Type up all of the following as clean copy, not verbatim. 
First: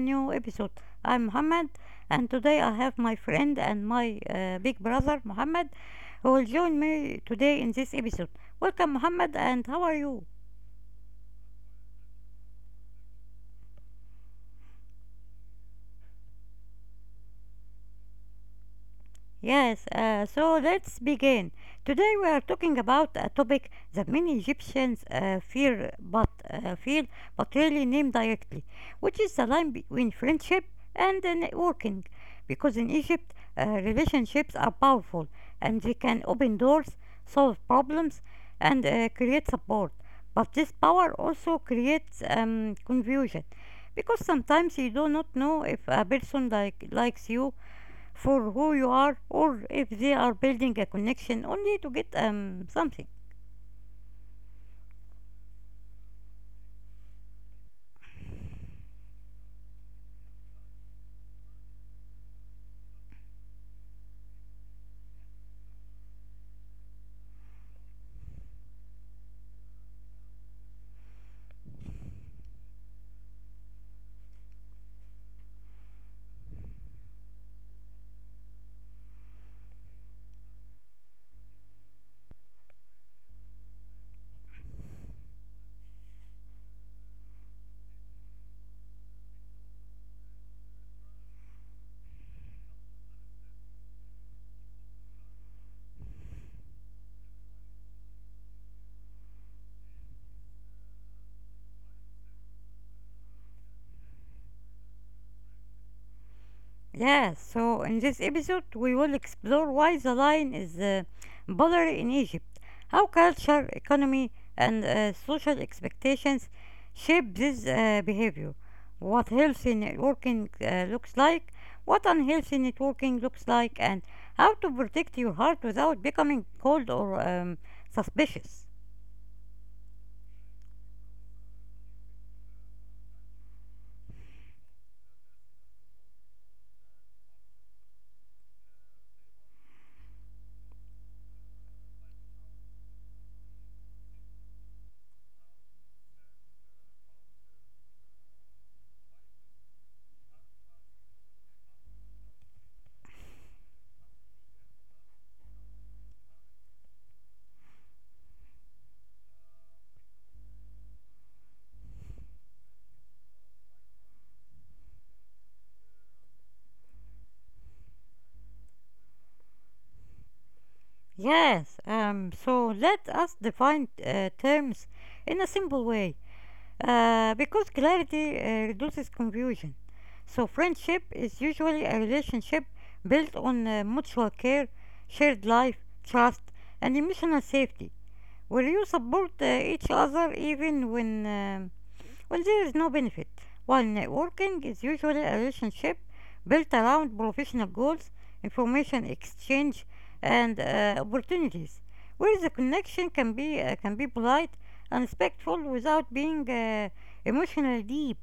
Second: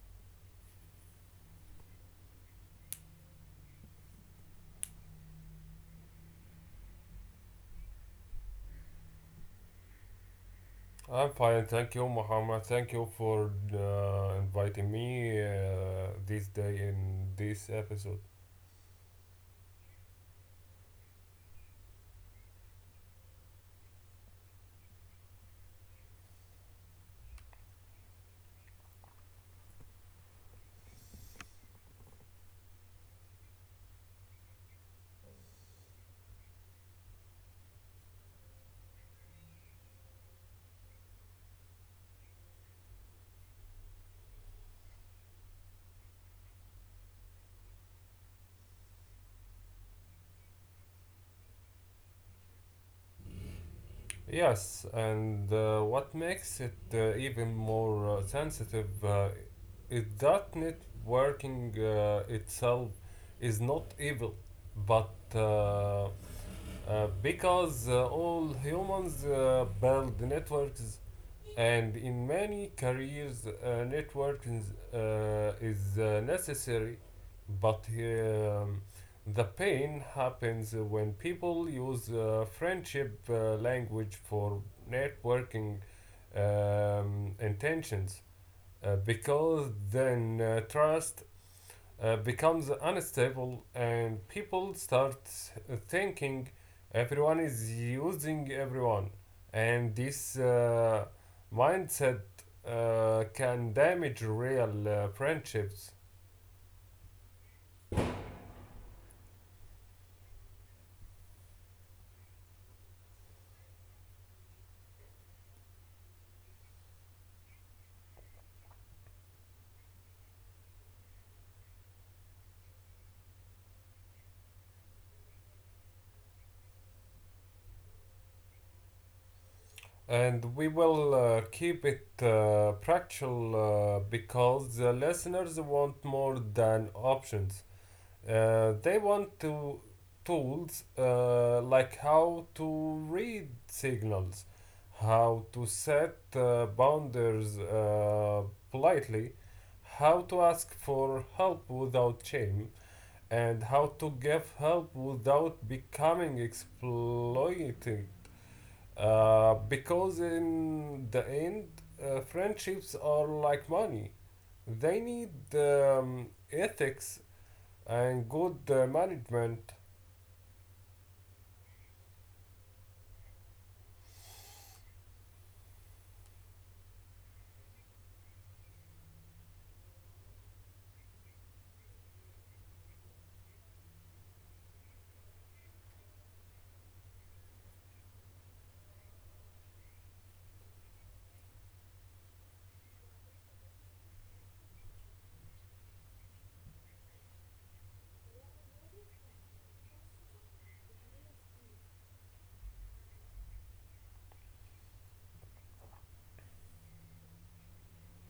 new episode. I'm Mohammed and today I have my friend and my big brother Muhammad, who will join me today in this episode. Welcome Muhammad, and how are you? I'm fine, thank you, Muhammad. Thank you for inviting me this day in this episode. Yes, so let's begin. Today we are talking about a topic that many Egyptians fear but feel but rarely name directly, which is the line between friendship and networking. Because in Egypt, relationships are powerful and they can open doors, solve problems, and create support. But this power also creates confusion because sometimes you do not know if a person likes you for who you are or if they are building a connection only to get something. Yes, and what makes it even more sensitive is that networking itself is not evil, but uh, because all humans build networks. And in many careers, networking is necessary, but the pain happens when people use friendship language for networking intentions, because then trust becomes unstable, and people start thinking everyone is using everyone, and this mindset can damage real friendships. Yeah, so in this episode we will explore why the line is blurry in Egypt, how culture, economy, and social expectations shape this behavior, what healthy networking looks like, what unhealthy networking looks like, and how to protect your heart without becoming cold or suspicious. And we will keep it practical because the listeners want more than options. They want to tools like how to read signals, how to set boundaries politely, how to ask for help without shame, and how to give help without becoming exploiting. Because in the end, friendships are like money. They need ethics and good management. Yes, so let us define terms in a simple way because clarity reduces confusion. So, friendship is usually a relationship built on mutual care, shared life, trust, and emotional safety, where you support each other even when there is no benefit, while networking is usually a relationship built around professional goals, information exchange, and opportunities, where the connection can be polite and respectful without being emotionally deep.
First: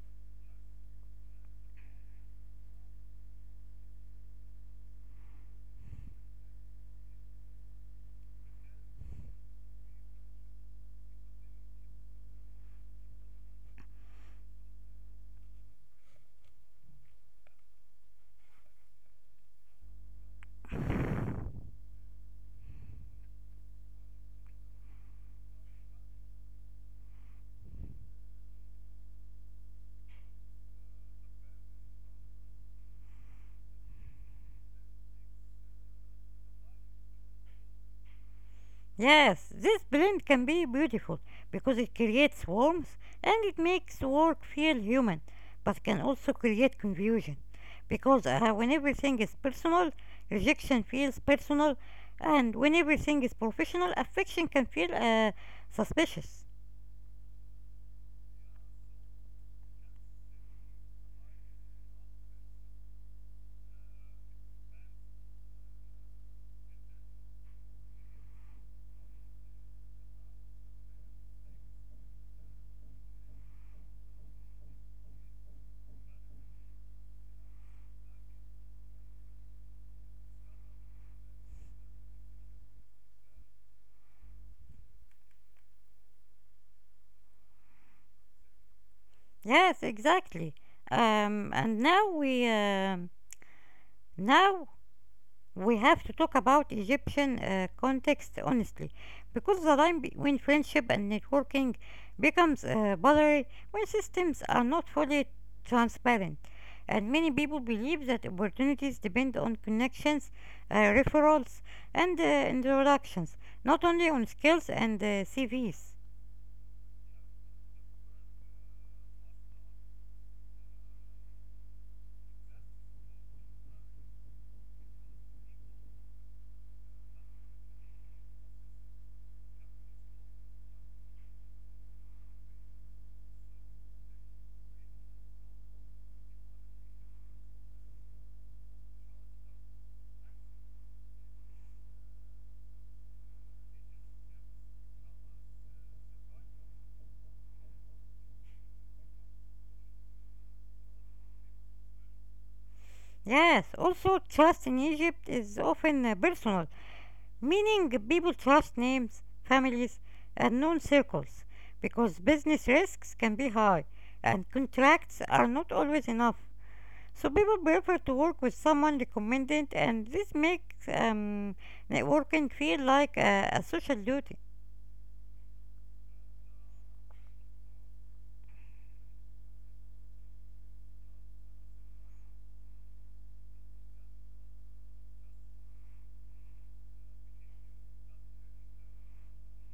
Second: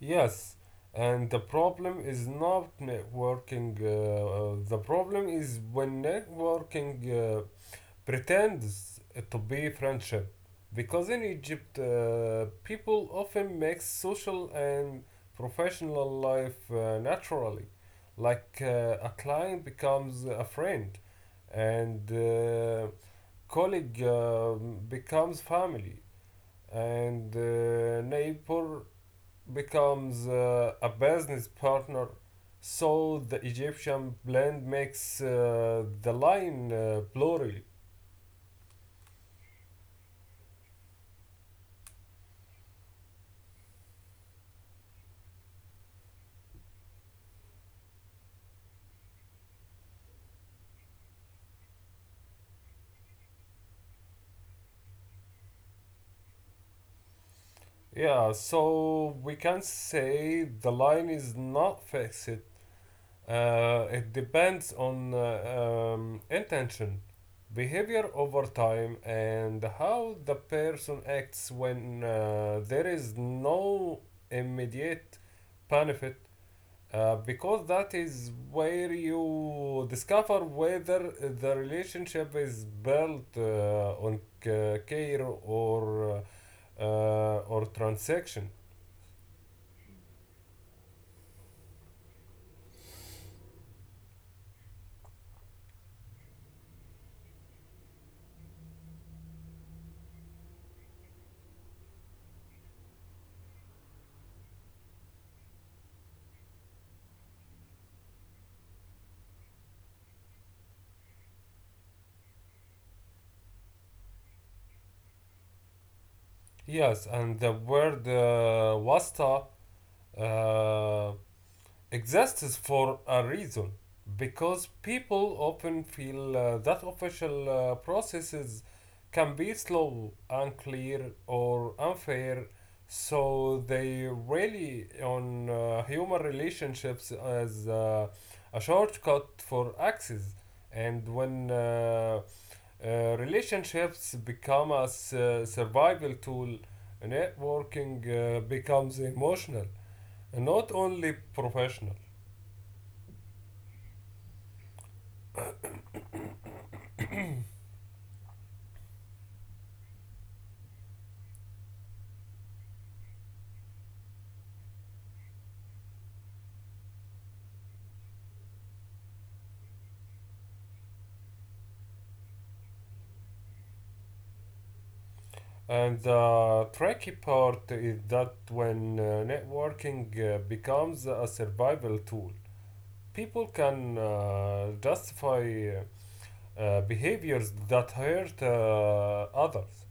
Yes, and the problem is not networking. The problem is when networking pretends to be friendship. Because in Egypt, people often mix social and professional life naturally. Like a client becomes a friend, and colleague becomes family, and neighbor becomes a business partner. So the Egyptian blend makes the line blurry. Yes, this blend can be beautiful because it creates warmth and it makes work feel human, but can also create confusion because when everything is personal, rejection feels personal, and when everything is professional, affection can feel suspicious. Yeah, so we can say the line is not fixed. It depends on intention, behavior over time, and how the person acts when there is no immediate benefit. Because that is where you discover whether the relationship is built on care or transaction. Yes, exactly. And now we have to talk about Egyptian context honestly, because the line between friendship and networking becomes blurry when systems are not fully transparent. And many people believe that opportunities depend on connections, referrals, and introductions, not only on skills and CVs. Yes, and the word wasta uh, exists for a reason, because people often feel that official processes can be slow, unclear, or unfair, so they rely on human relationships as a shortcut for access. And when relationships become a survival tool, networking becomes emotional, not only professional. Yes, also trust in Egypt is often personal meaning people trust names, families, and known circles because business risks can be high and contracts are not always enough. So people prefer to work with someone recommended, and this makes networking feel like a social duty. And the tricky part is that when networking becomes a survival tool, people can justify behaviors that hurt others,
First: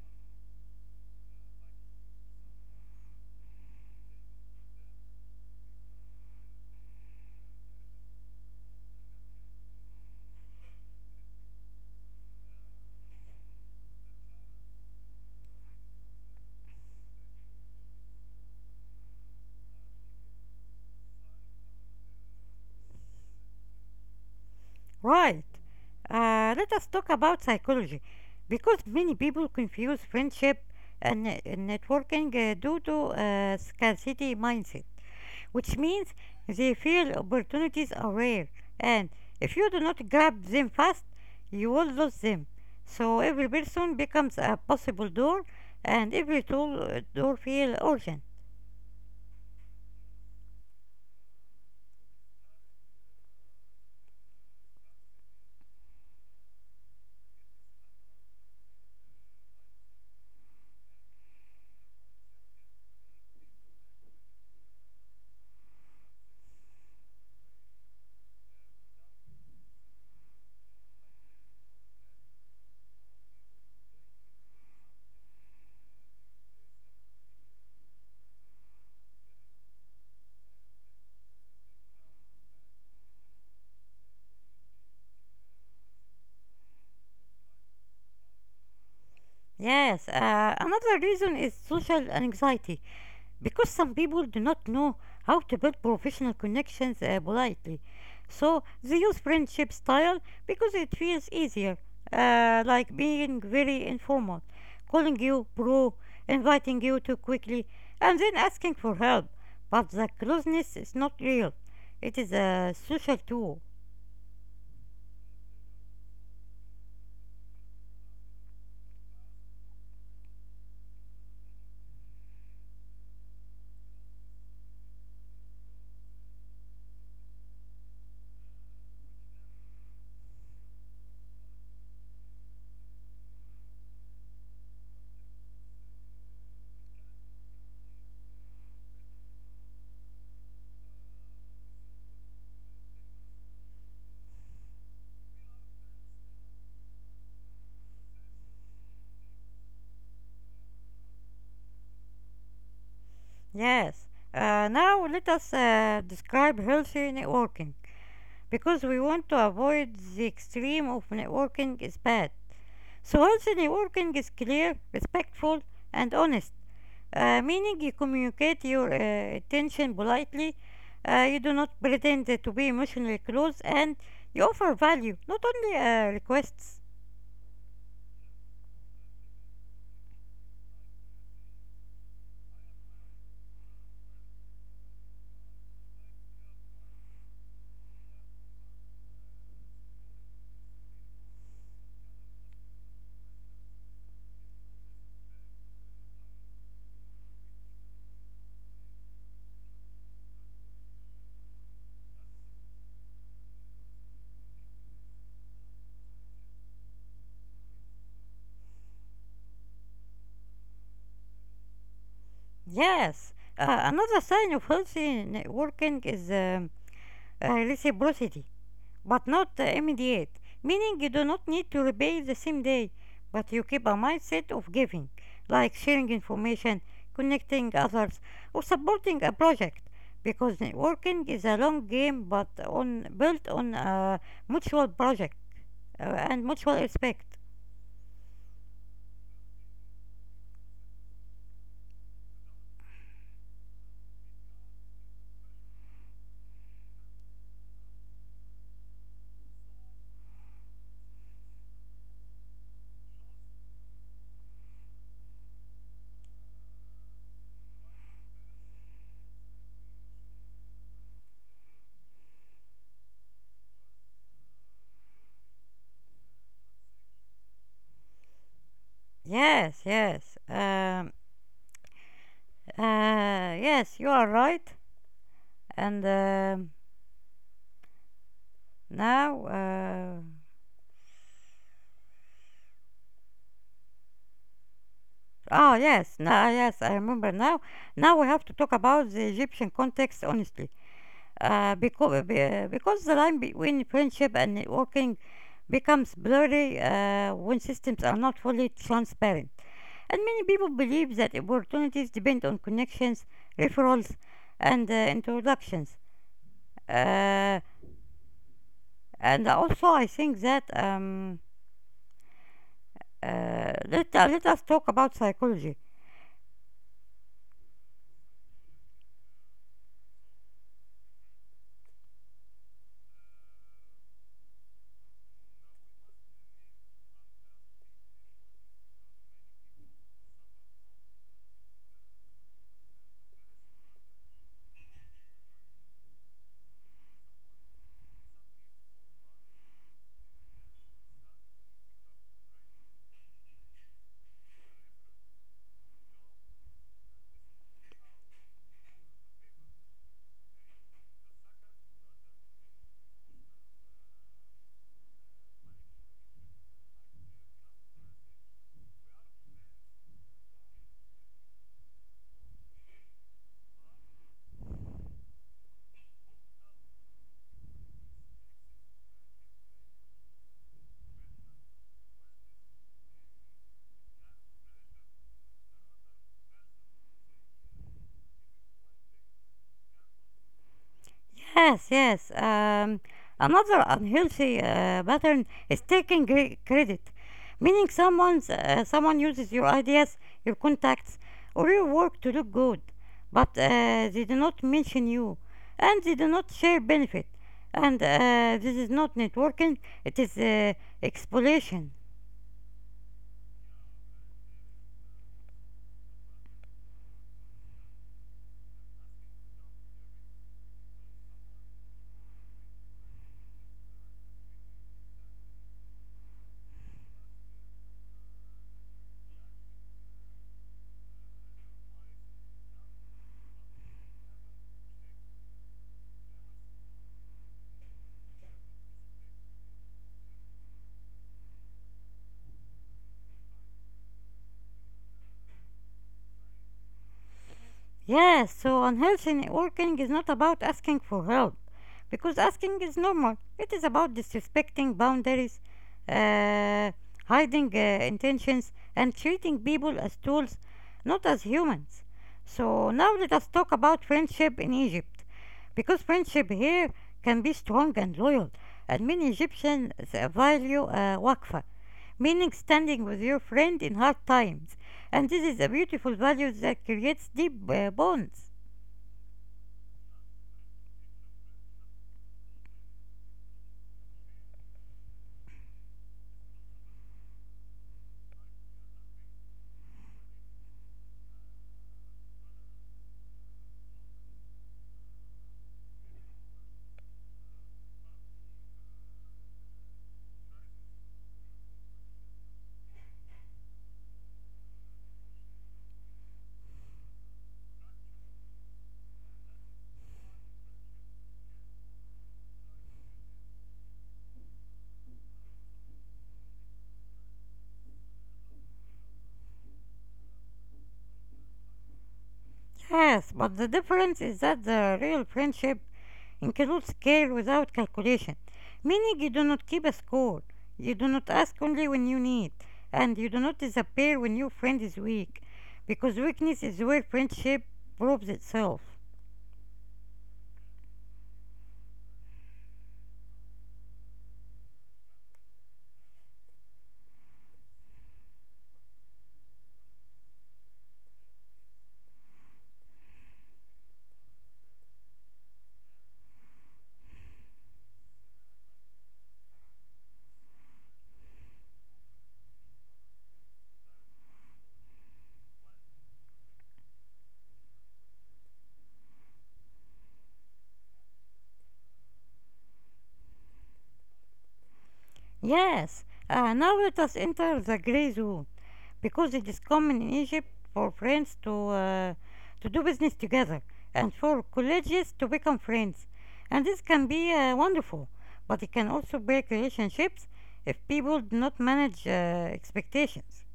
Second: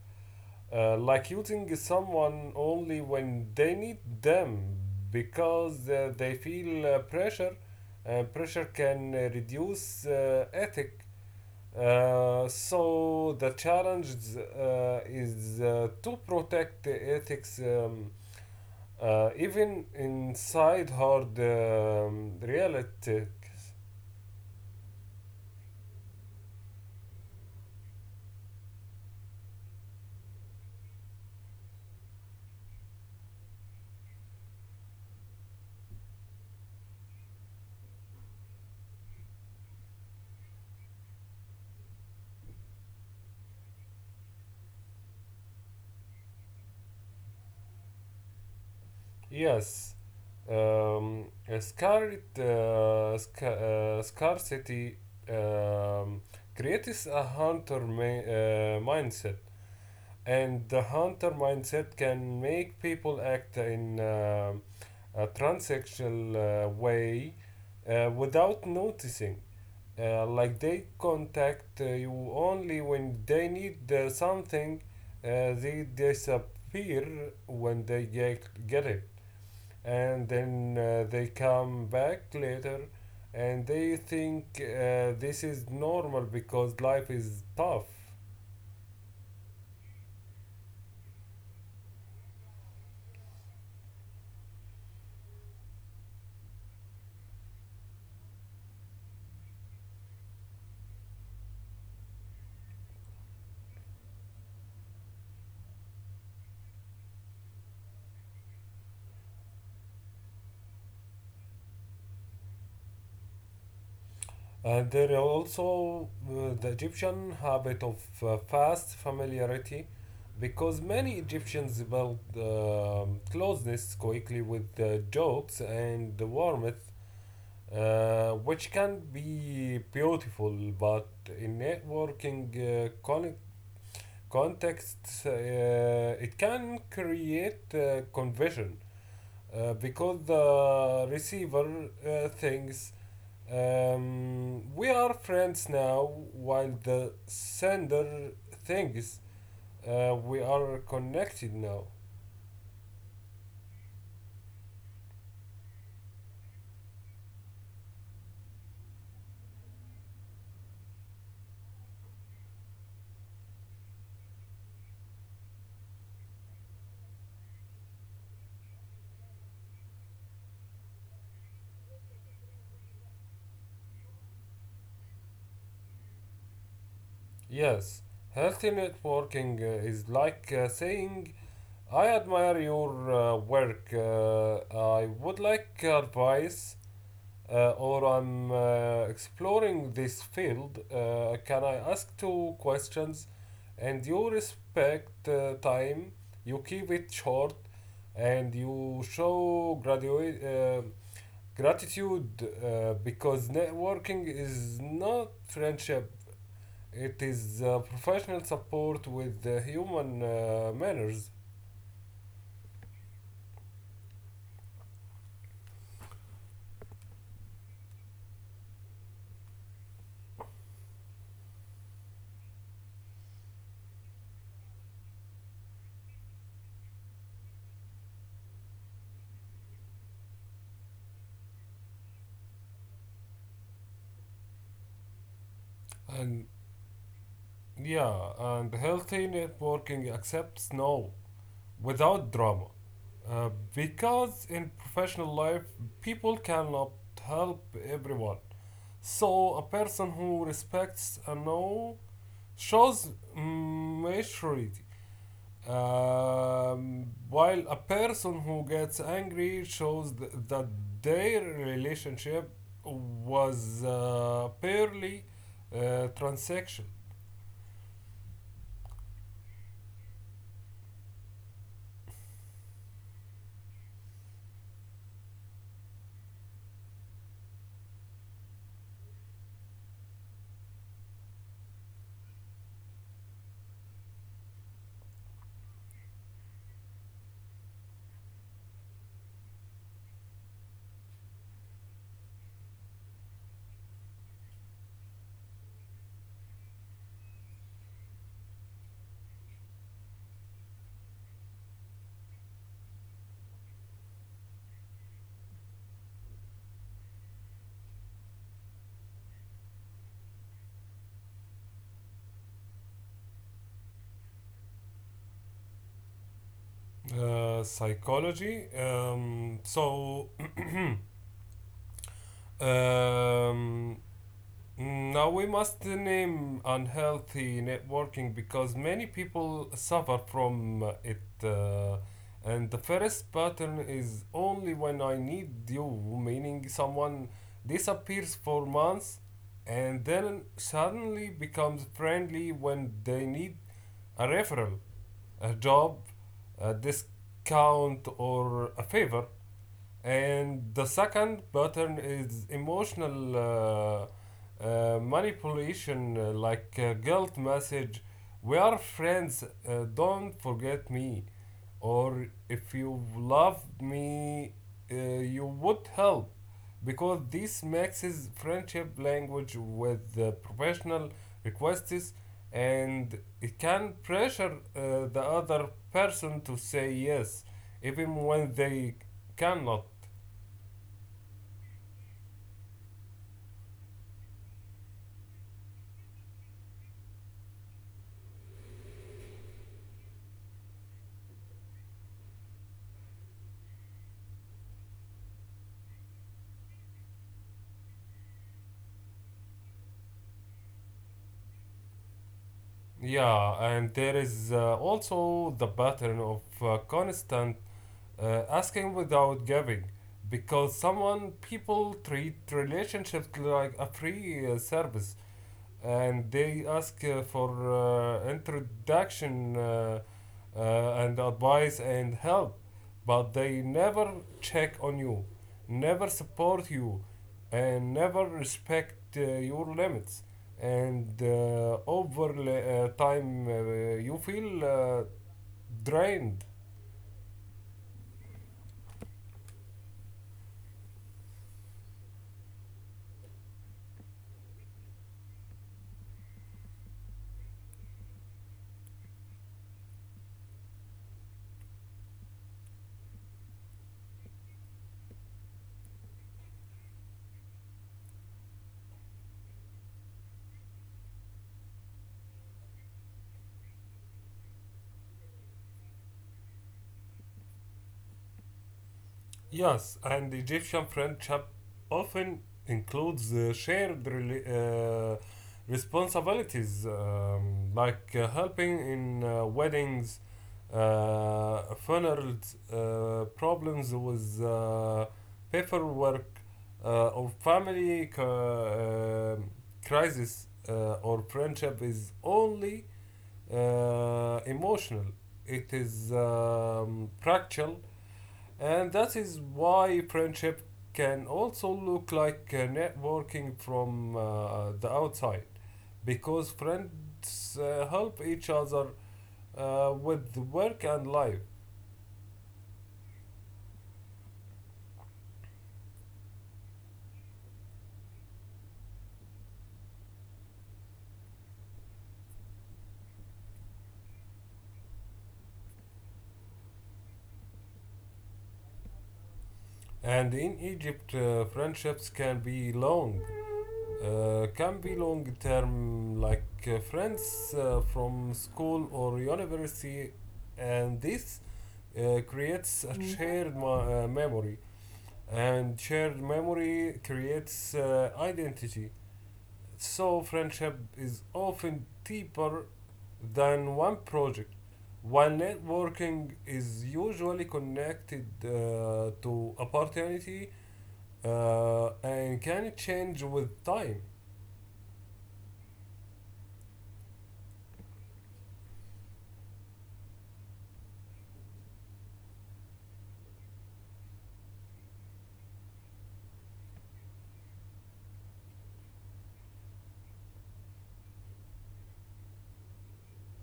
like using someone only when they need them, because they feel pressure. Pressure can reduce ethic, so the challenge is to protect the ethics even inside hard reality. Right. Let us talk about psychology because many people confuse friendship and networking due to scarcity mindset, which means they feel opportunities are rare, and if you do not grab them fast, you will lose them. So every person becomes a possible door, and every door feel urgent. Yes, scarcity um, creates a hunter mindset. And the hunter mindset can make people act in a transsexual way without noticing. Like they contact you only when they need something, uh, they disappear when they get it. And then they come back later and they think this is normal because life is tough. Yes, another reason is social anxiety because some people do not know how to build professional connections politely. So they use friendship style because it feels easier, like being very informal, calling you bro, inviting you too quickly, and then asking for help. But the closeness is not real, it is a social tool. And there are also the Egyptian habit of fast familiarity, because many Egyptians build closeness quickly with jokes and the warmth, which can be beautiful, but in networking contexts, it can create confusion, because the receiver thinks, we are friends now, while the sender thinks, we are connected now. Yes, now let us describe healthy networking, because we want to avoid the extreme of networking is bad. So healthy networking is clear, respectful, and honest, meaning you communicate your intention politely, you do not pretend to be emotionally close, and you offer value, not only requests. Yes, healthy networking is like saying, I admire your work. I would like advice. Or I'm exploring this field, can I ask two questions? And you respect time, you keep it short, and you show gratitude, because networking is not friendship, it is professional support with human manners. Yes, another sign of healthy networking is reciprocity, but not immediate, meaning you do not need to repay the same day, but you keep a mindset of giving, like sharing information, connecting others, or supporting a project, because networking is a long game but on built on a mutual project uh, and And mutual respect. yeah, and healthy networking accepts no without drama. Because in professional life, people cannot help everyone. So, a person who respects a no shows maturity, while a person who gets angry shows that their relationship was purely transaction. Yes, yes, um, yes, you are right, and now. Ah, yes, now, yes, I remember now. Now we have to talk about the Egyptian context, honestly, uh, because, because the line between friendship and networking becomes blurry when systems are not fully transparent. And many people believe that opportunities depend on connections, referrals, and introductions. Uh, and also, I think that let us talk about psychology. Psychology. Um, Now we must name unhealthy networking, because many people suffer from it. And the first pattern is "only when I need you," meaning someone disappears for months and then suddenly becomes friendly when they need a referral, a job, a discount, or a favor. And the second pattern is emotional manipulation, like guilt message. We are friends, don't forget me. Or if you love me, you would help. Because this mixes friendship language with the professional requests, and it can pressure the other person to say yes, even when they cannot. Yes, yes. Um, Another unhealthy pattern is taking credit, meaning someone uses your ideas, your contacts, or your work to look good, but they do not mention you, and they do not share benefit. And this is not networking; it is exploitation. Yeah, and there is also the pattern of constant asking without giving, because someone people treat relationships like a free service, and they ask for introduction uh, and advice and help, but they never check on you, never support you, and never respect your limits, and over time you feel drained. Yes, so unhealthy networking is not about asking for help, because asking is normal. It is about disrespecting boundaries, uh, hiding intentions, and treating people as tools, not as humans. So now let us talk about friendship in Egypt, because friendship here can be strong and loyal, and many Egyptians value waqfa, meaning standing with your friend in hard times. And this is a beautiful value that creates deep bonds. Yes, and Egyptian friendship often includes shared responsibilities, like helping in weddings, funerals, problems with paperwork, or family um, crisis, or friendship is only emotional. It is practical, and that is why friendship can also look like networking from the outside, because friends help each other with work and life. Yes, but the difference is that the real friendship includes care without calculation, meaning you do not keep a score, you do not ask only when you need, and you do not disappear when your friend is weak, because weakness is where friendship proves itself. And in Egypt, friendships can be long term, like friends from school or university, and this creates a shared memory, and shared memory creates identity. So, friendship is often deeper than one project, while networking is usually connected to opportunity and can change with time. Yes, now let us enter the gray zone, because it is common in Egypt for friends uh, to do business together and for colleagues to become friends, and this can be wonderful, but it can also break relationships if people do not manage expectations.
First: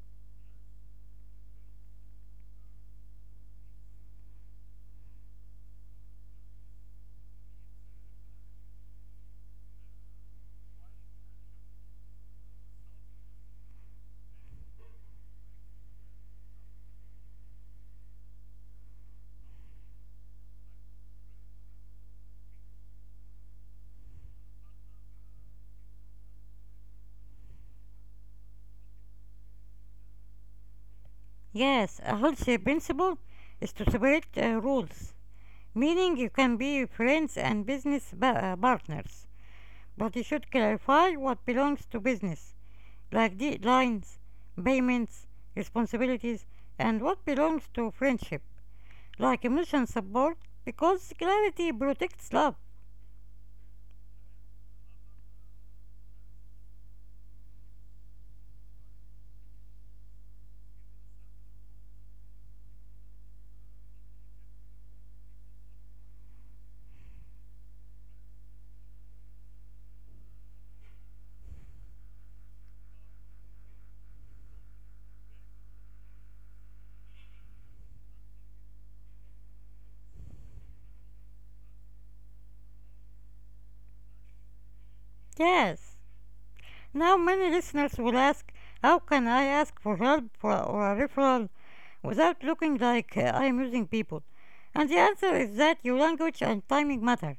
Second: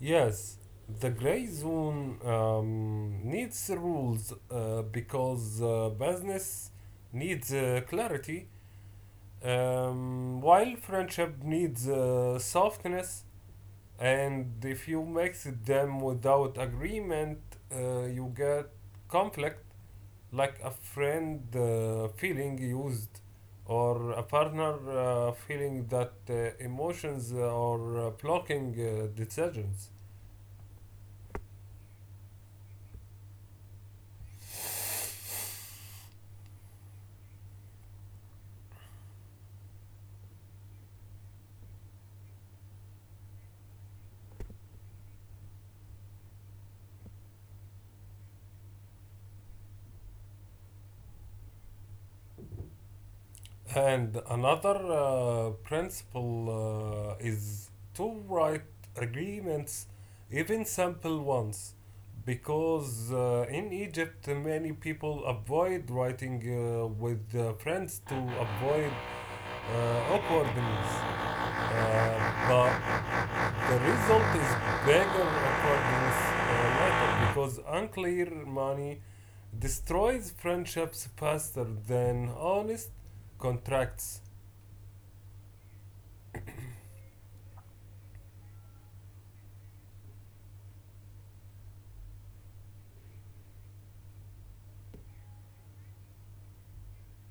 Yes, the gray zone needs rules, because business needs clarity, while friendship needs softness, and if you mix them without agreement, you get conflict, like a friend feeling used, or a partner feeling that emotions are blocking decisions. Yes, a healthy principle is to separate rules, meaning you can be friends and business partners, but you should clarify what belongs to business like deadlines, payments, responsibilities, and what belongs to friendship, like emotion support, because clarity protects love. And another principle is to write agreements, even simple ones, because in Egypt many people avoid writing with friends to avoid awkwardness. But the result is bigger awkwardness later, because unclear money destroys friendships faster than honest contracts. Yes. Now, many listeners will ask, how can I ask for help or a referral without looking like I'm using people? And the answer is that your language and timing matter,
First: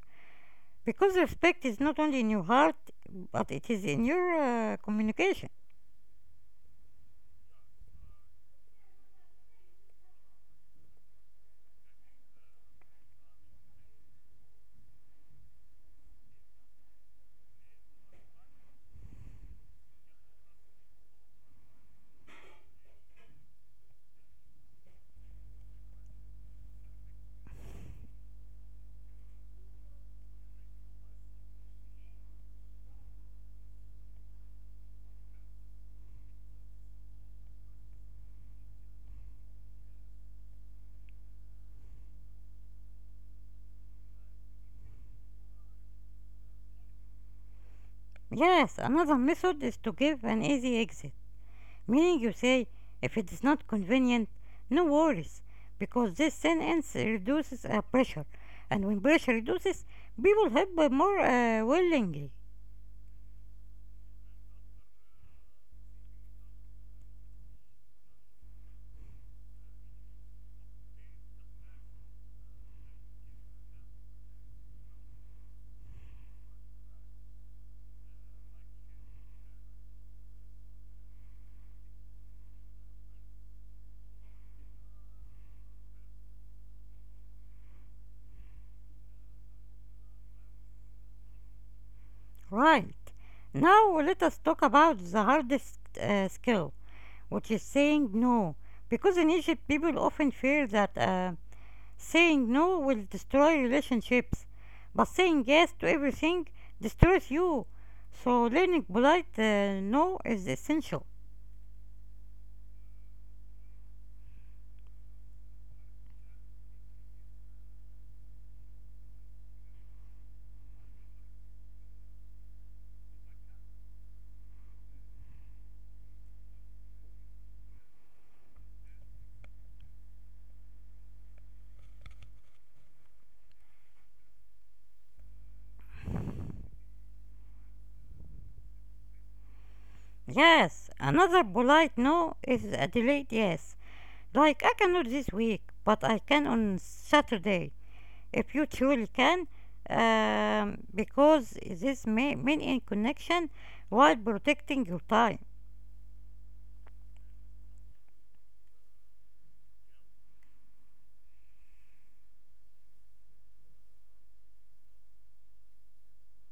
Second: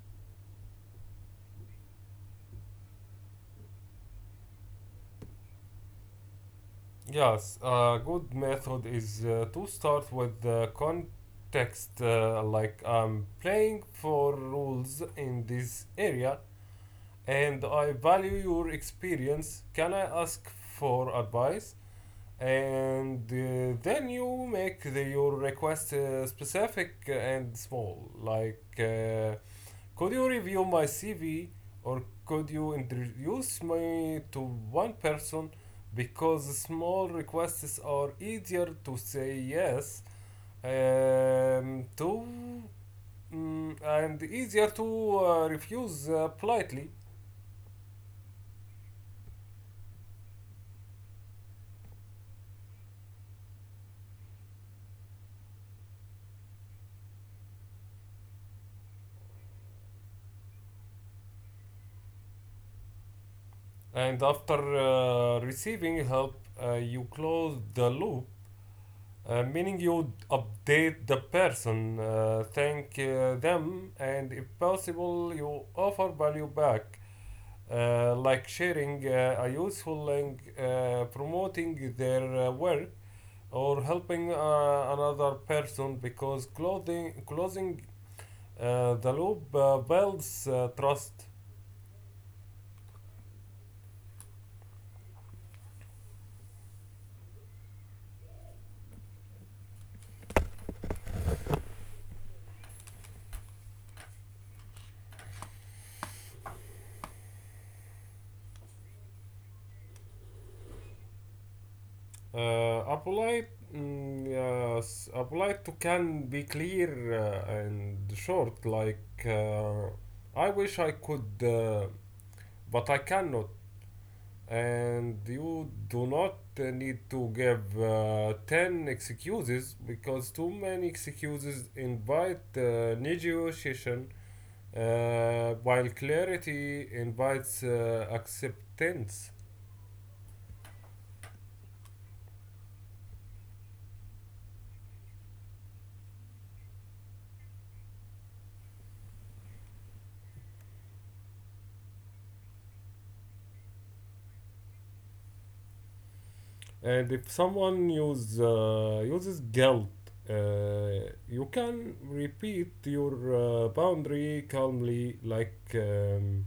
because respect is not only in your heart, but it is in your communication. Yes, a good method is to start with the context, like, I'm playing for rules in this area and I value your experience. Can I ask for advice? And then you make your request specific and small, like could you review my CV, or could you introduce me to one person? Because small requests are easier to say yes to, and easier to refuse politely. Yes, another method is to give an easy exit, meaning you say, if it is not convenient, no worries, because this sentence reduces pressure, and when pressure reduces, people help more willingly. And after receiving help, you close the loop, meaning you update the person, thank them, and if possible, you offer value back. Like sharing a useful link, promoting their work, or helping another person, because closing the loop builds trust. Right. Now let us talk about the hardest skill, which is saying no, because in Egypt people often fear that saying no will destroy relationships, but saying yes to everything destroys you. So learning polite no is essential. A polite, yes, a polite to can be clear and short, like I wish I could, but I cannot. And you do not need to give 10 excuses, because too many excuses invite negotiation, while clarity invites acceptance. Yes, another polite no is a delayed yes. Like I cannot this week, but I can on Saturday. If you truly can, because this may mean in connection while protecting your time. And if someone uses guilt, you can repeat your boundary calmly, like,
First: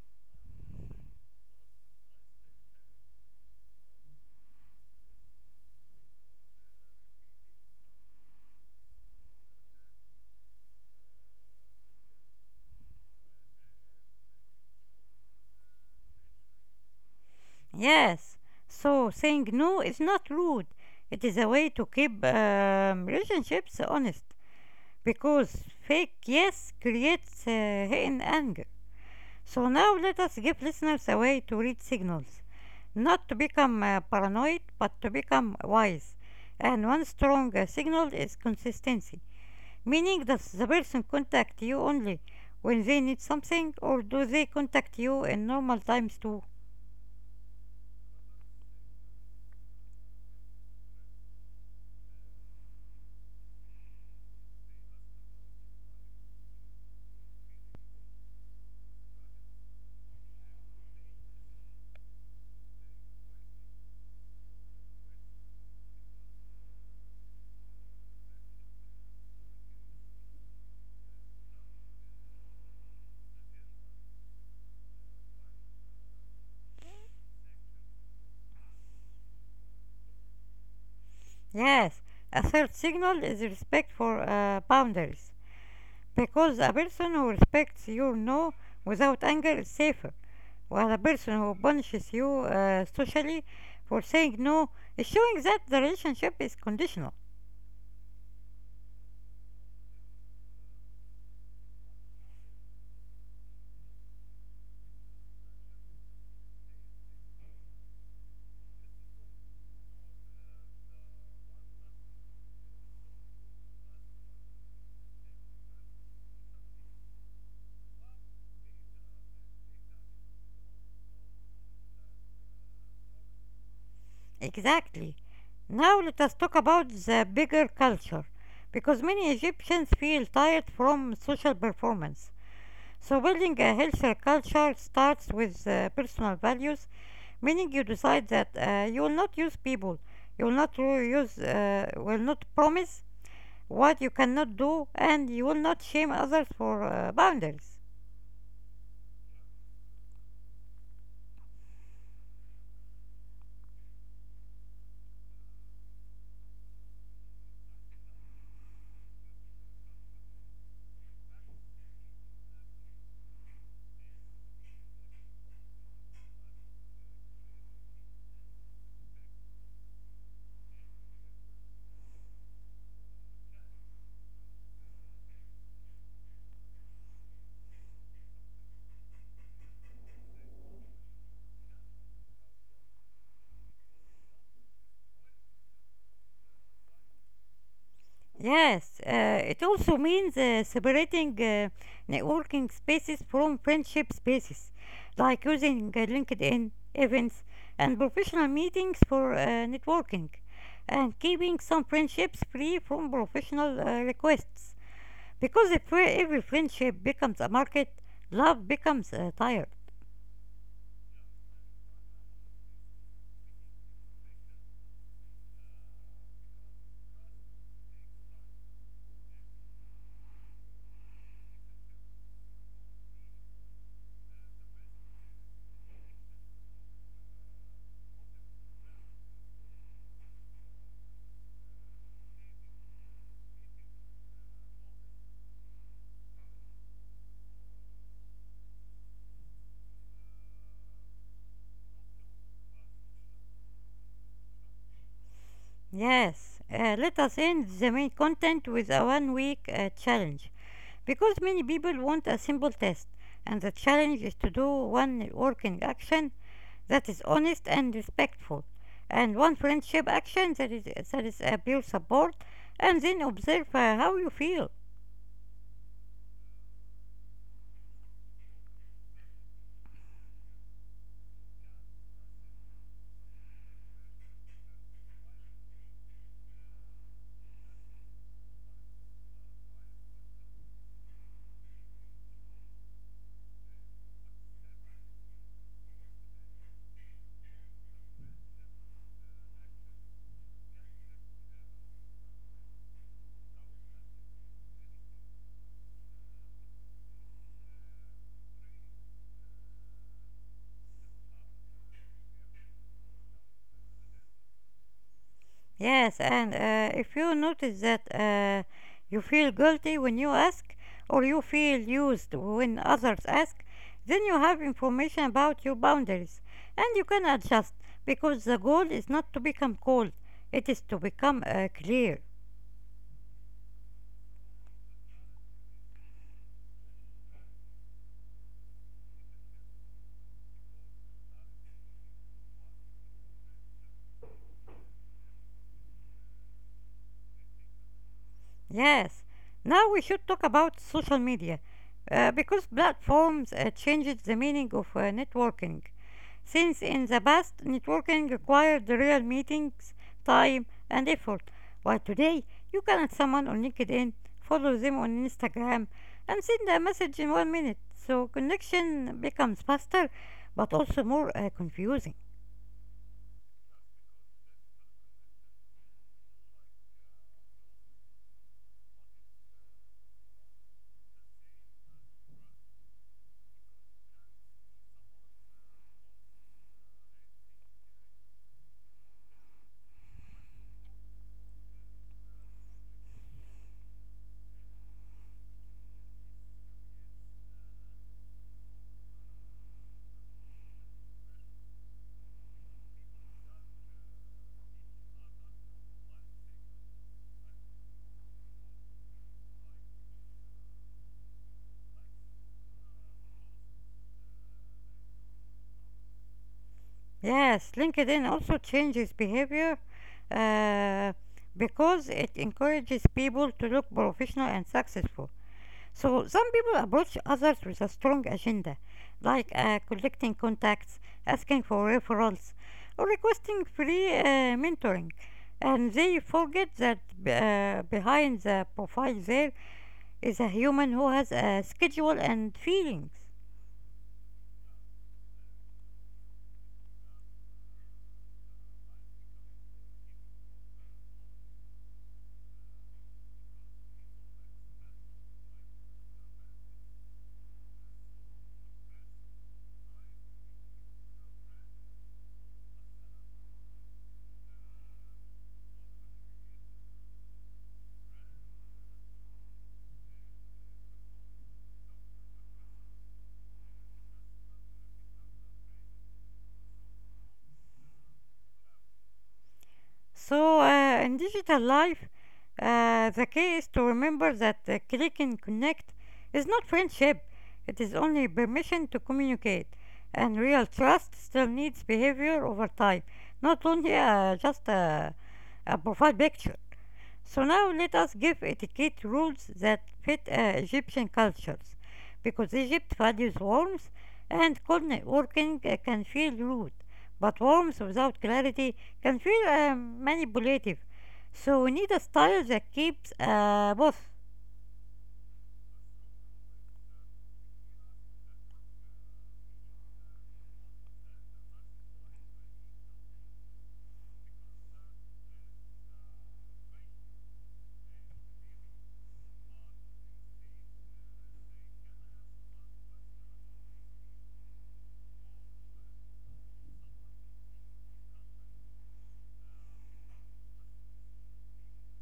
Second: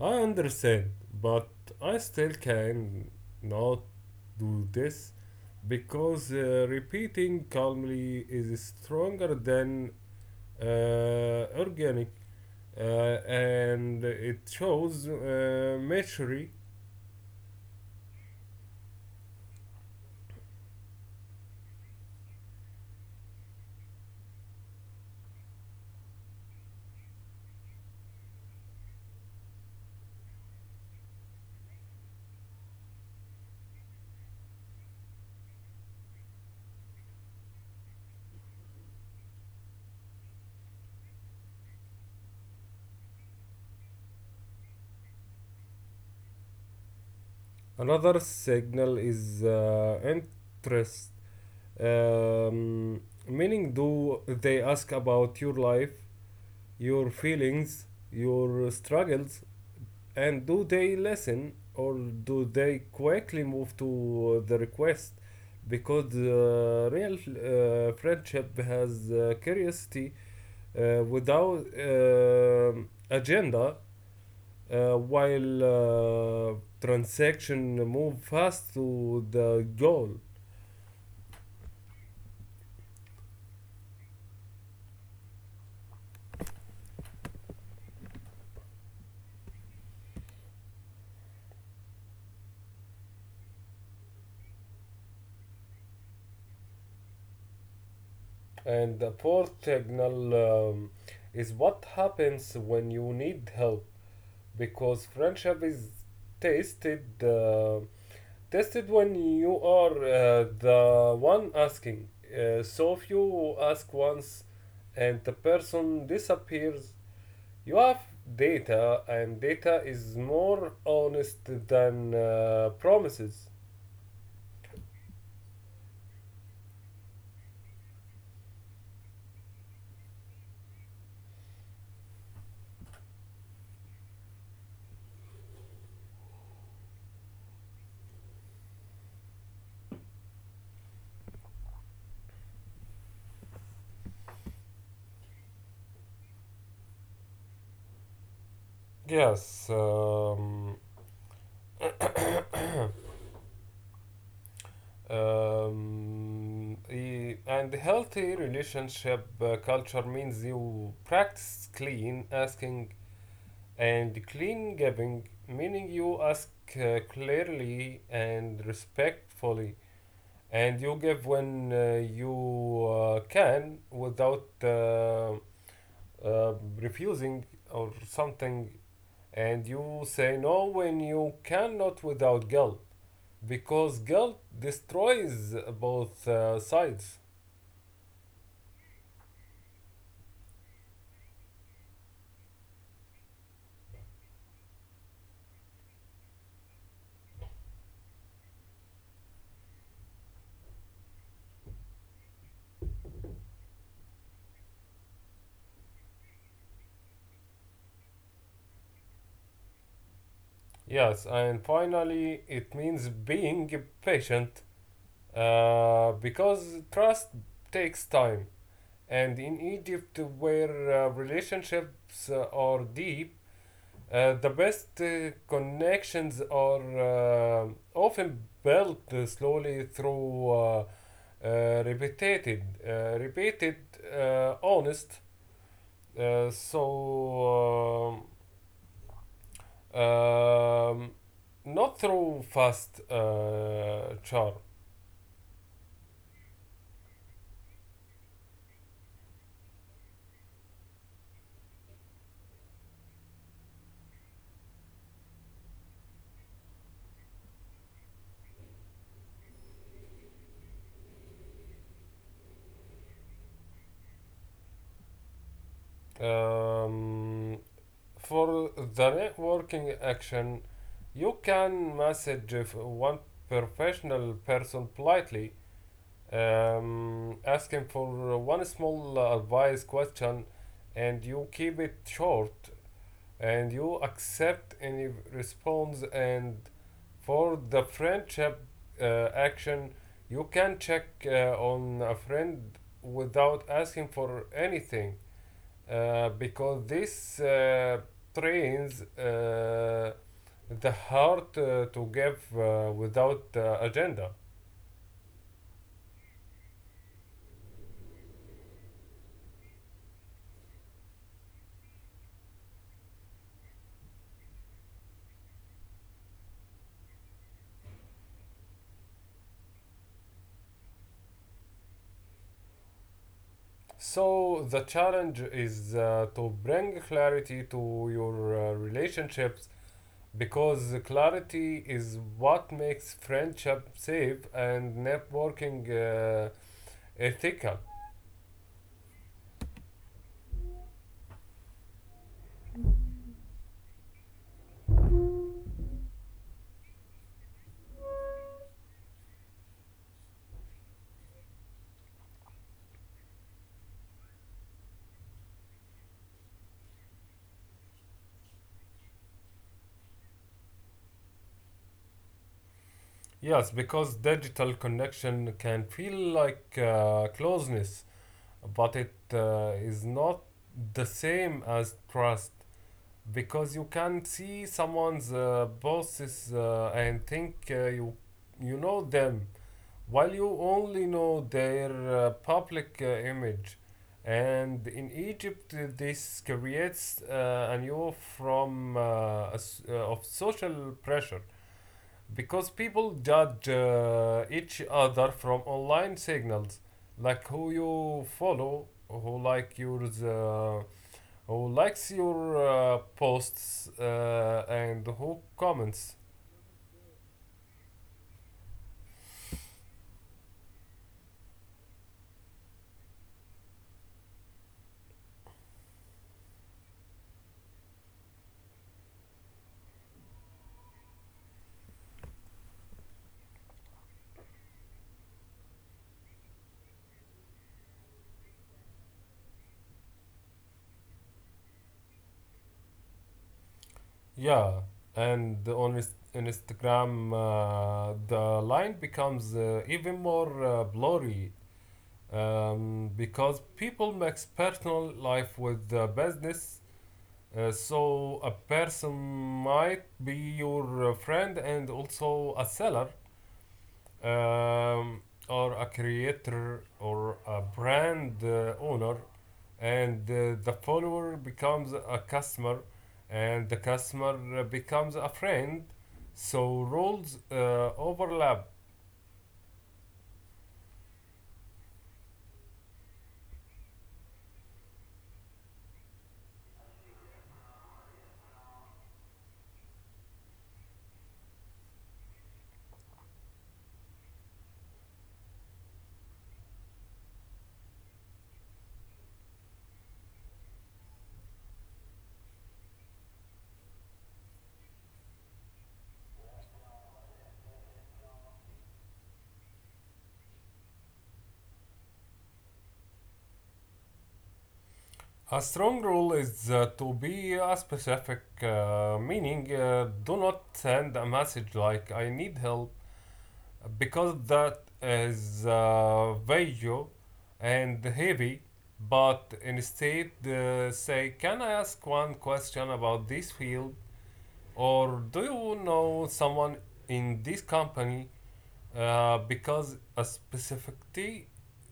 I understand, but I still can not do this, because repeating calmly is stronger than organic, and it shows maturity. Yes, so saying no is not rude. It is a way to keep relationships honest because fake yes creates hidden anger. So now let us give listeners a way to read signals, not to become paranoid, but to become wise. And one strong signal is consistency, meaning does the person contact you only when they need something, or do they contact you in normal times too? Another signal is interest, um, meaning do they ask about your life, your feelings, your struggles, and do they listen, or do they quickly move to the request? Because real friendship has curiosity without agenda, while transaction move fast to the goal. Yes, a third signal is respect for boundaries, because a person who respects your no without anger is safer, while a person who punishes you socially for saying no is showing that the relationship is conditional. And the poor signal um, is what happens when you need help, because friendship is tasted tested when you are the one asking. So if you ask once and the person disappears, you have data, and data is more honest than promises. Exactly. Now let us talk about the bigger culture, because many Egyptians feel tired from social performance. So building a healthier culture starts with personal values, meaning you decide that you will not use people, you will not ru- use, will not promise what you cannot do, and you will not shame others for boundaries. Yes. And healthy relationship culture means you practice clean asking and clean giving, meaning you ask clearly and respectfully, and you give when you can without uh, refusing or something, and you say no when you cannot without guilt, because guilt destroys both sides. Yes, it also means separating networking spaces from friendship spaces, like using LinkedIn events and professional meetings for networking, and keeping some friendships free from professional requests. Because if every friendship becomes a market, love becomes a tire. Yes, and finally, it means being patient, because trust takes time. And in Egypt, where relationships are deep, the best connections are often built slowly through repeated, honest. Uh, so, um, um, Not through fast charm. Yes, let us end the main content with a 1 week challenge, because many people want a simple test, and the challenge is to do one working action that is honest and respectful, and one friendship action that is a pure support, and then observe how you feel. Um, For the networking action, you can message if one professional person politely, asking for one small advice question, and you keep it short, and you accept any response. And for the friendship action, you can check on a friend without asking for anything because these trains the heart to give without agenda. Yes, and if you notice that you feel guilty when you ask, or you feel used when others ask, then you have information about your boundaries and you can adjust because the goal is not to become cold, it is to become clear. So the challenge is to bring clarity to your relationships because clarity is what makes friendship safe and networking ethical. Yes. Now we should talk about social media because platforms changed the meaning of networking. Since in the past, networking required real meetings, time, and effort, while today you can add someone on LinkedIn, follow them on Instagram, and send a message in 1 minute. So connection becomes faster but also more confusing. Yes, because digital connection can feel like closeness, but it is not the same as trust, because you can see someone's bosses and think you know them while you only know their public image. And in Egypt this creates a new form of social pressure because people judge each other from online signals, like who you follow, who like yours, who likes your posts, and who comments. Yes, LinkedIn also changes behavior uh, because it encourages people to look professional and successful. So some people approach others with a strong agenda, like collecting contacts, asking for referrals, or requesting free mentoring. And they forget that behind the profile there is a human who has a schedule and feelings. Yeah, and on Instagram, the line becomes even more blurry, because people mix personal life with business. So a person might be your friend and also a seller, um, or a creator or a brand owner, and the follower becomes a customer, and the customer becomes a friend, so roles overlap. So in digital life, the key is to remember that click and connect is not friendship, it is only permission to communicate. And real trust still needs behavior over time, not only just a profile picture. So now let us give etiquette rules that fit Egyptian cultures, because Egypt values warmth and coordinate working can feel rude, but warmth without clarity can feel manipulative. So we need a style that keeps both. A strong rule is to be a specific, meaning do not send a message like I need help, because that is visual and heavy, but instead say, can I ask one question about this field, or do you know someone in this company, because a specificity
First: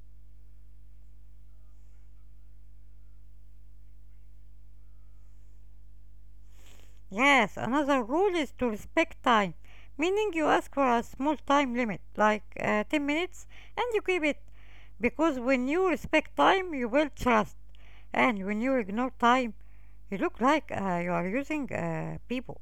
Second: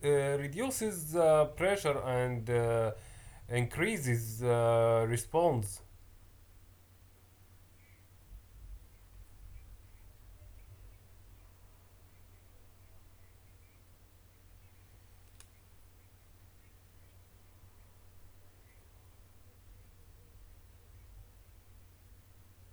uh, reduces pressure and increases response. Yes, another rule is to respect time, meaning you ask for a small time limit, like 10 minutes, and you keep it. Because when you respect time, you will trust. And when you ignore time, you look like you are using people.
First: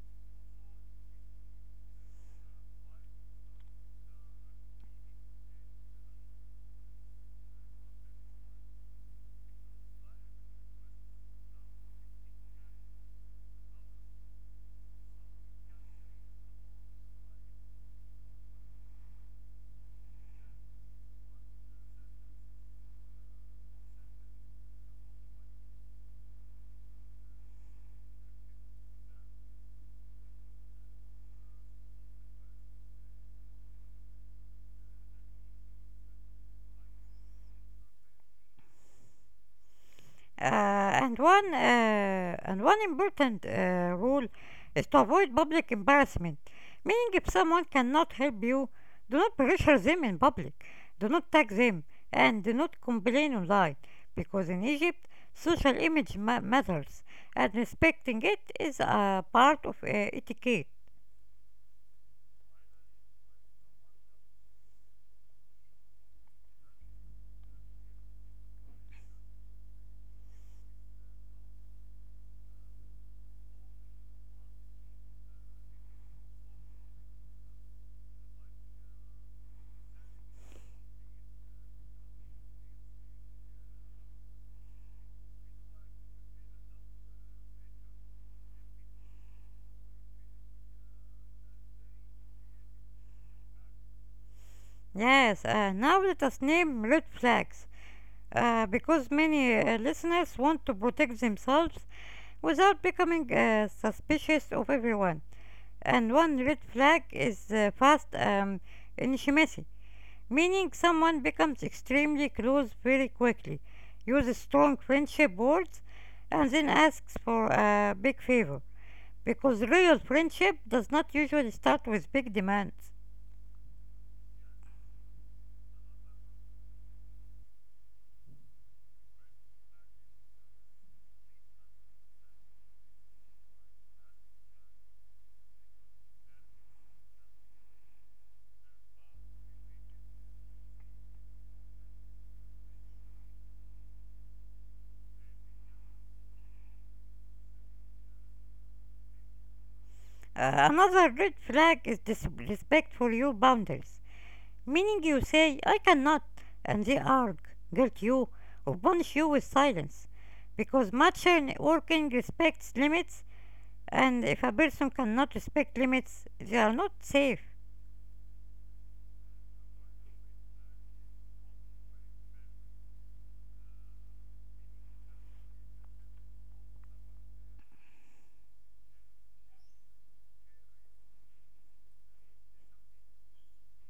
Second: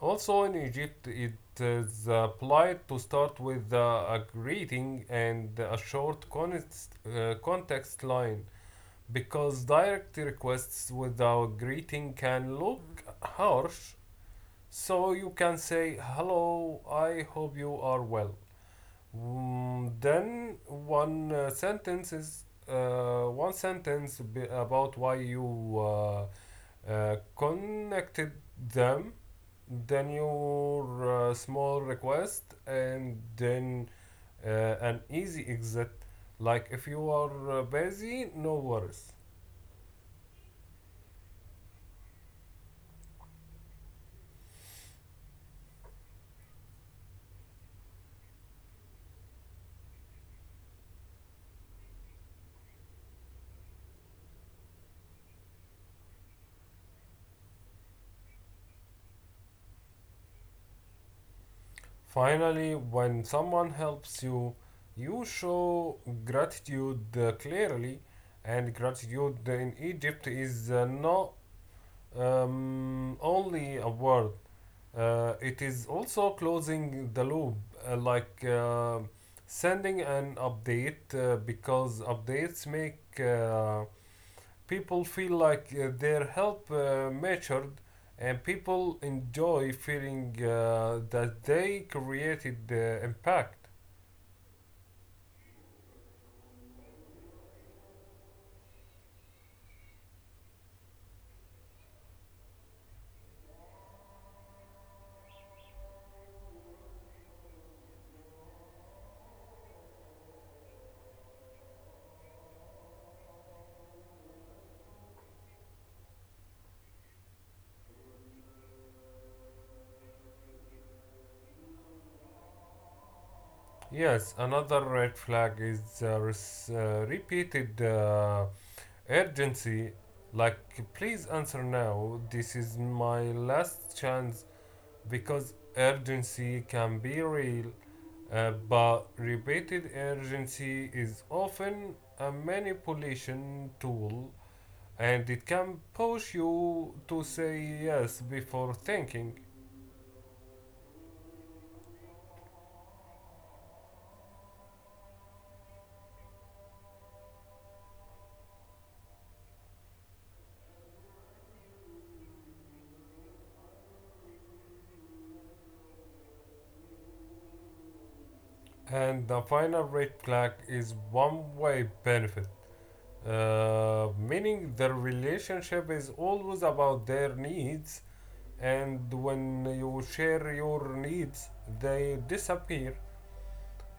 Also in Egypt, it is applied to start with a greeting and a short context line, because direct requests without greeting can look harsh. So you can say, "Hello, I hope you are well." Mm, then one sentence about why you connected them, then your small request, and then uh, an easy exit, like if you are busy, no worries. And one important rule is to avoid public embarrassment. Meaning, if someone cannot help you, do not pressure them in public, do not tag them, and do not complain online, because in Egypt, social image matters, and respecting it is a part of etiquette. Finally, when someone helps you, you show gratitude clearly, and gratitude in Egypt is not only a word. It is also closing the loop, like sending an update, because updates make people feel like their help mattered, and people enjoy feeling that they created the impact. Yes, now let us name red flags. Because many listeners want to protect themselves without becoming suspicious of everyone. And one red flag is fast intimacy, meaning someone becomes extremely close very quickly, uses strong friendship words, and then asks for a big favor. Because real friendship does not usually start with big demands. Yes, another red flag is repeated urgency, like, "Please answer now. This is my last chance," because urgency can be real, but repeated urgency is often a manipulation tool, and it can push you to say yes before thinking. Another red flag is disrespect for your boundaries, meaning you say, I cannot, and they argue, guilt you, or punish you with silence. Because mature networking respects limits, and if a person cannot respect limits, they are not safe. And the final red flag is one way benefit, meaning the relationship is always about their needs, and when you share your needs, they disappear,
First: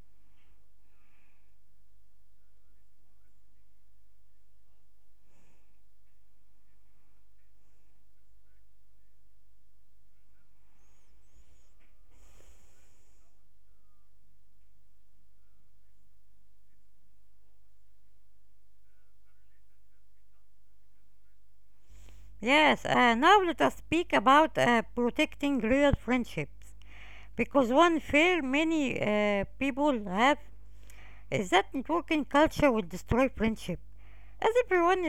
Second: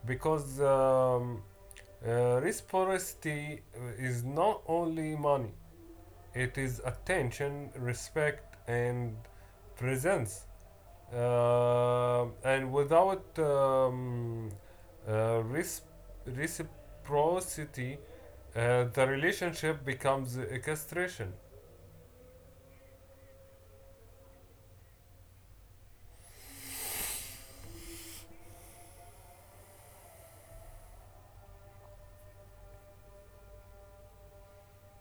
because reciprocity is not only money, it is attention, respect, and presence. And without uh, Reciprocity, the relationship becomes a castration. Yes, now let us speak about protecting real friendships. Because one fear many people have is that networking culture will destroy friendship, as everyone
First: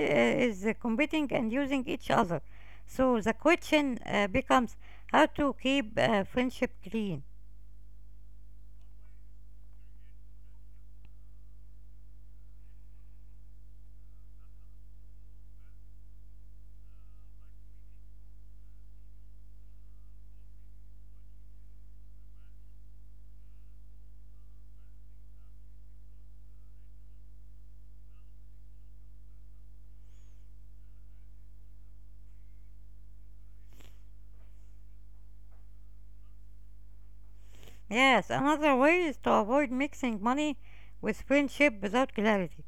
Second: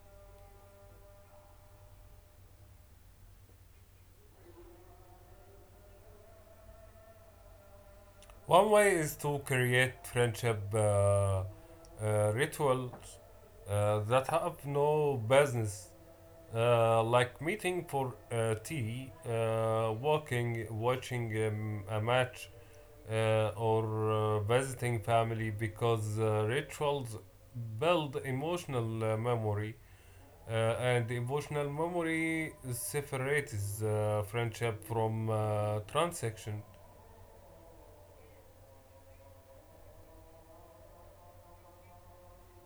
is competing and using each other. So the question becomes how to keep friendship clean. One way is to create friendship rituals that have no business. Like meeting for tea, walking, watching a match, or visiting family, because rituals build emotional memory, uh, and emotional memory separates friendship from transaction. Yes, another way is to avoid mixing money with friendship without clarity,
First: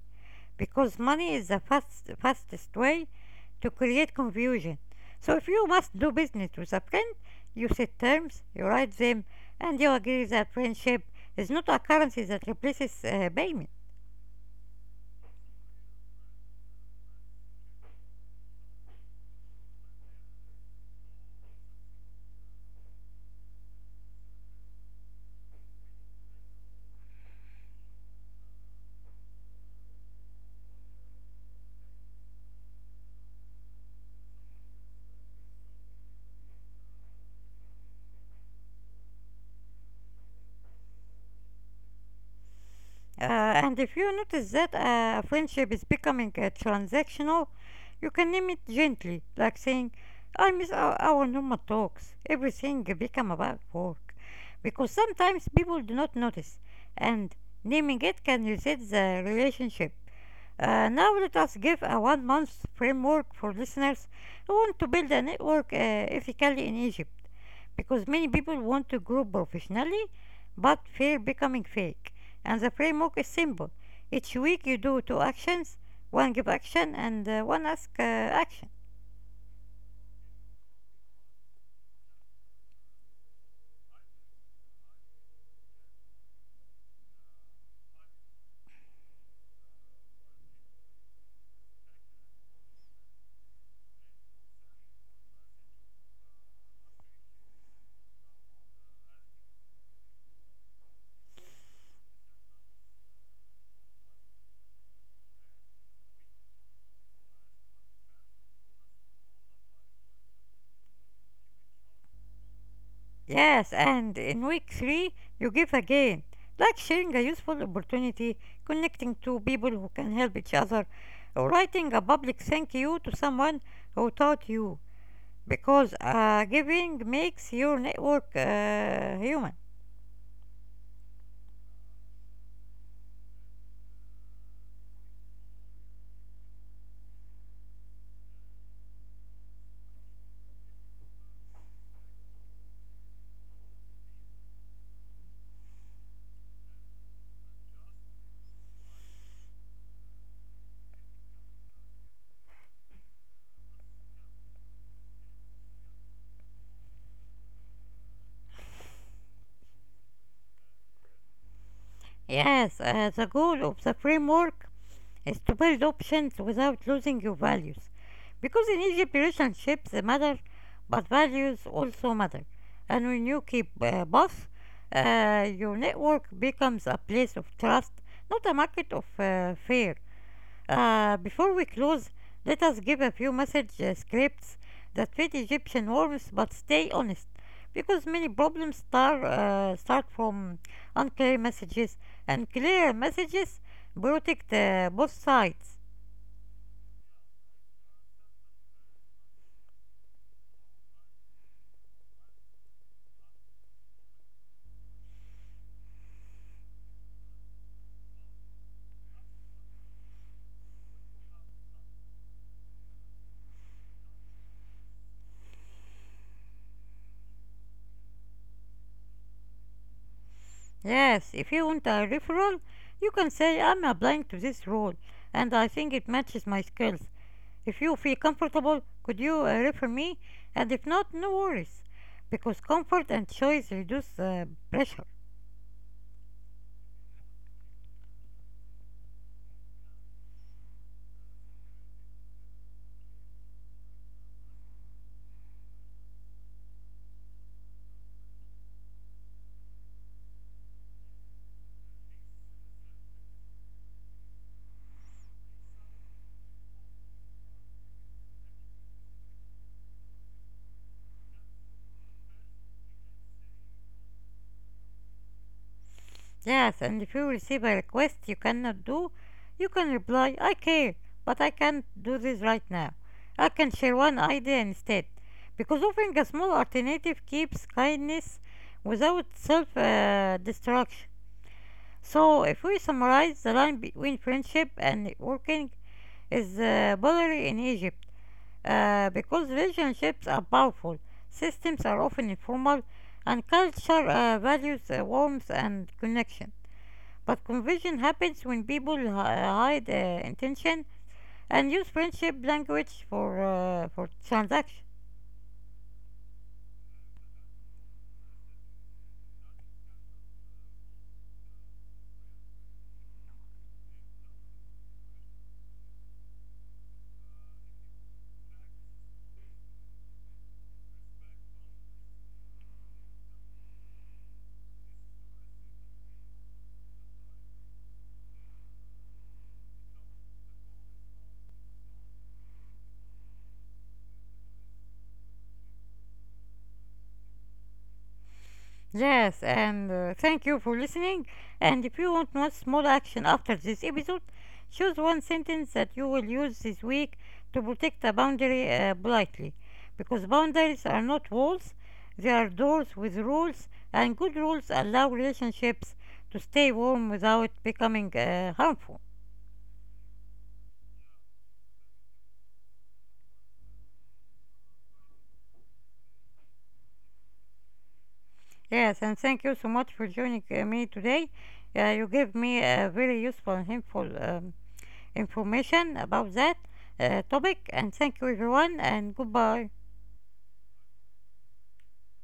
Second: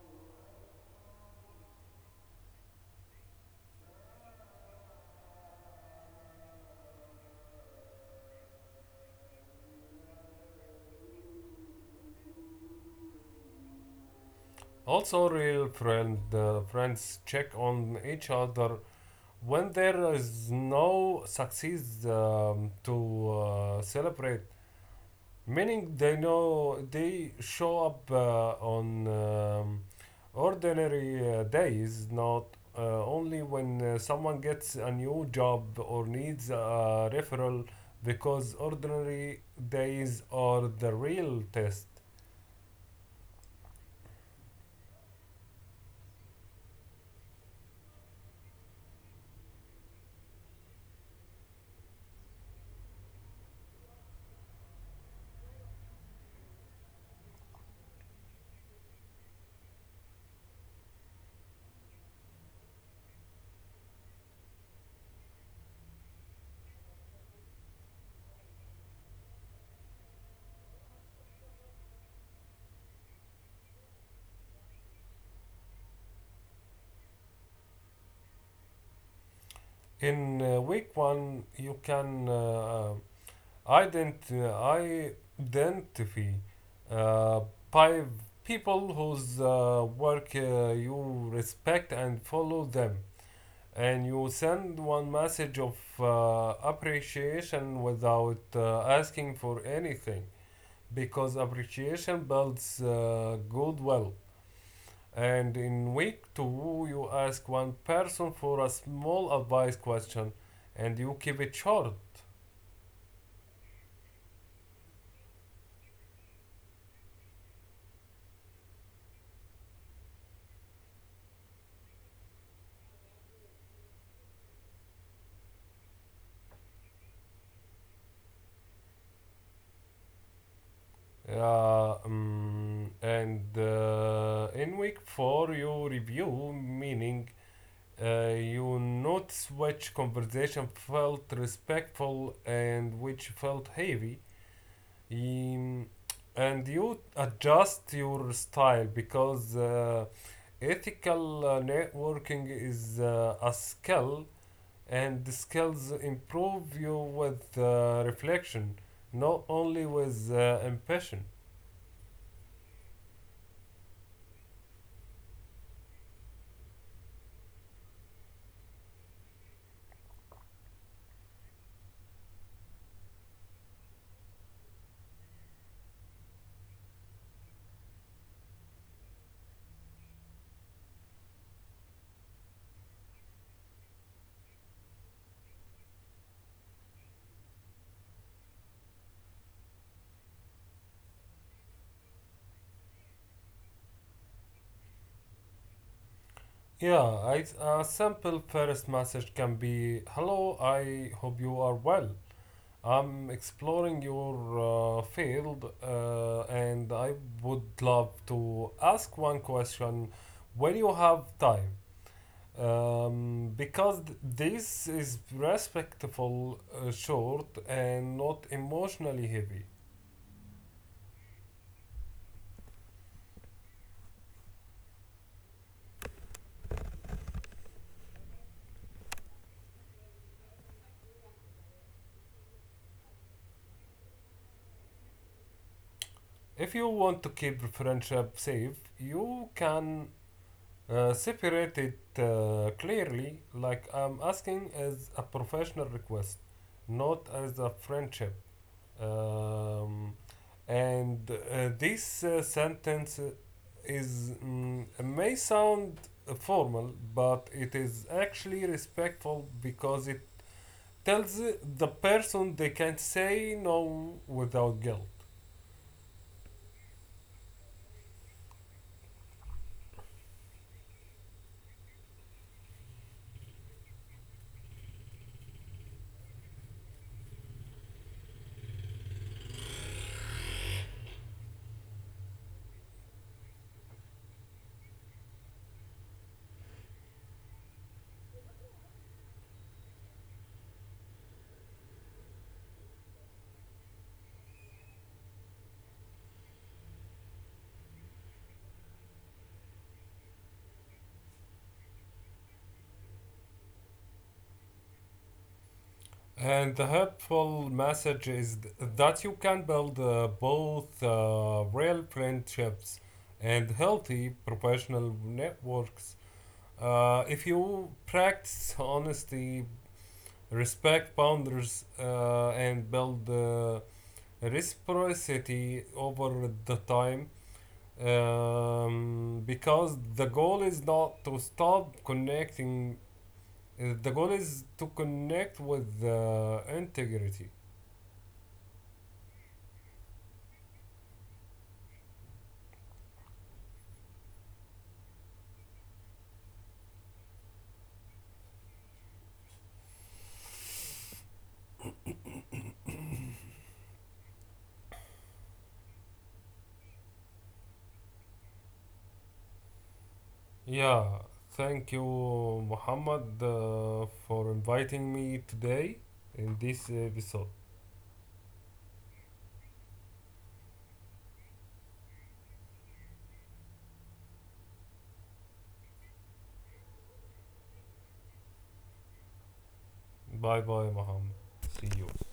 because money is the fastest way to create confusion. So if you must do business with a friend, you set terms, you write them, and you agree that friendship is not a currency that replaces payment. Also, real friends check on each other when there is no success to celebrate, meaning they know they show up on ordinary days, not only when someone gets a new job or needs a referral, because ordinary days are the real test. And if you notice that a friendship is becoming transactional, you can name it gently, like saying, I miss our normal talks. Everything become about work. Because sometimes people do not notice, and naming it can reset the relationship. Now let us give a one-month framework for listeners who want to build a network ethically in Egypt, because many people want to grow professionally but fear becoming fake, and the framework is simple: each week you do two actions, one give action and one ask action. In week one, you can ident- identify uh, five people whose work you respect, and follow them. And you send one message of appreciation without asking for anything, because appreciation builds goodwill. And in week two, you ask one person for a small advice question, and you keep it short. Yes, and in week 3 you give again, like sharing a useful opportunity, connecting to people who can help each other, or writing a public thank you to someone who taught you, because giving makes your network human. Mm, and in week four you review, meaning you notice which conversation felt respectful and which felt heavy. Um, and you adjust your style, because ethical networking is a skill, and the skills improve you with reflection, not only with impression. Yes, the goal of the framework is to build options without losing your values. Because in Egypt, relationships matter, but values also matter. And when you keep both, your network becomes a place of trust, not a market of fear. Before we close, let us give a few message scripts that fit Egyptian norms, but stay honest, because many problems start from unclear messages, and clear messages protect both sides. A simple first message can be, "Hello, I hope you are well. I'm exploring your field, and I would love to ask one question when you have time." Because this is respectful, short, and not emotionally heavy. Yes, if you want a referral, you can say, I'm applying to this role and I think it matches my skills. If you feel comfortable, could you refer me? And if not, no worries, because comfort and choice reduce pressure. If you want to keep friendship safe, you can separate it clearly, like, "I'm asking as a professional request, not as a friendship." Um, and this sentence may sound formal, but it is actually respectful because it tells the person they can't say no without guilt. Yes, and if you receive a request you cannot do, you can reply, I care, but I can't do this right now. I can share one idea instead. Because offering a small alternative keeps kindness without self destruction. So, if we summarize, the line between friendship and networking is blurry in Egypt because relationships are powerful, systems are often informal, and culture values warmth and connection. But conversion happens when people hide intention and use friendship language for transaction. And the helpful message is that you can build both real friendships and healthy professional networks, if you practice honesty, respect boundaries, and build reciprocity over the time, because the goal is not to stop connecting. The goal is to connect with integrity. Yes, and thank you for listening. And if you want one small action after this episode, choose one sentence that you will use this week to protect a boundary politely, because boundaries are not walls; they are doors with rules, and good rules allow relationships to stay warm without becoming harmful. Yeah, thank you, Muhammad, for inviting me today in this episode. Yes, and thank you so much for joining me today. You gave me a very useful and helpful information about that topic, and thank you, everyone, and goodbye. Bye bye, Muhammad. See you.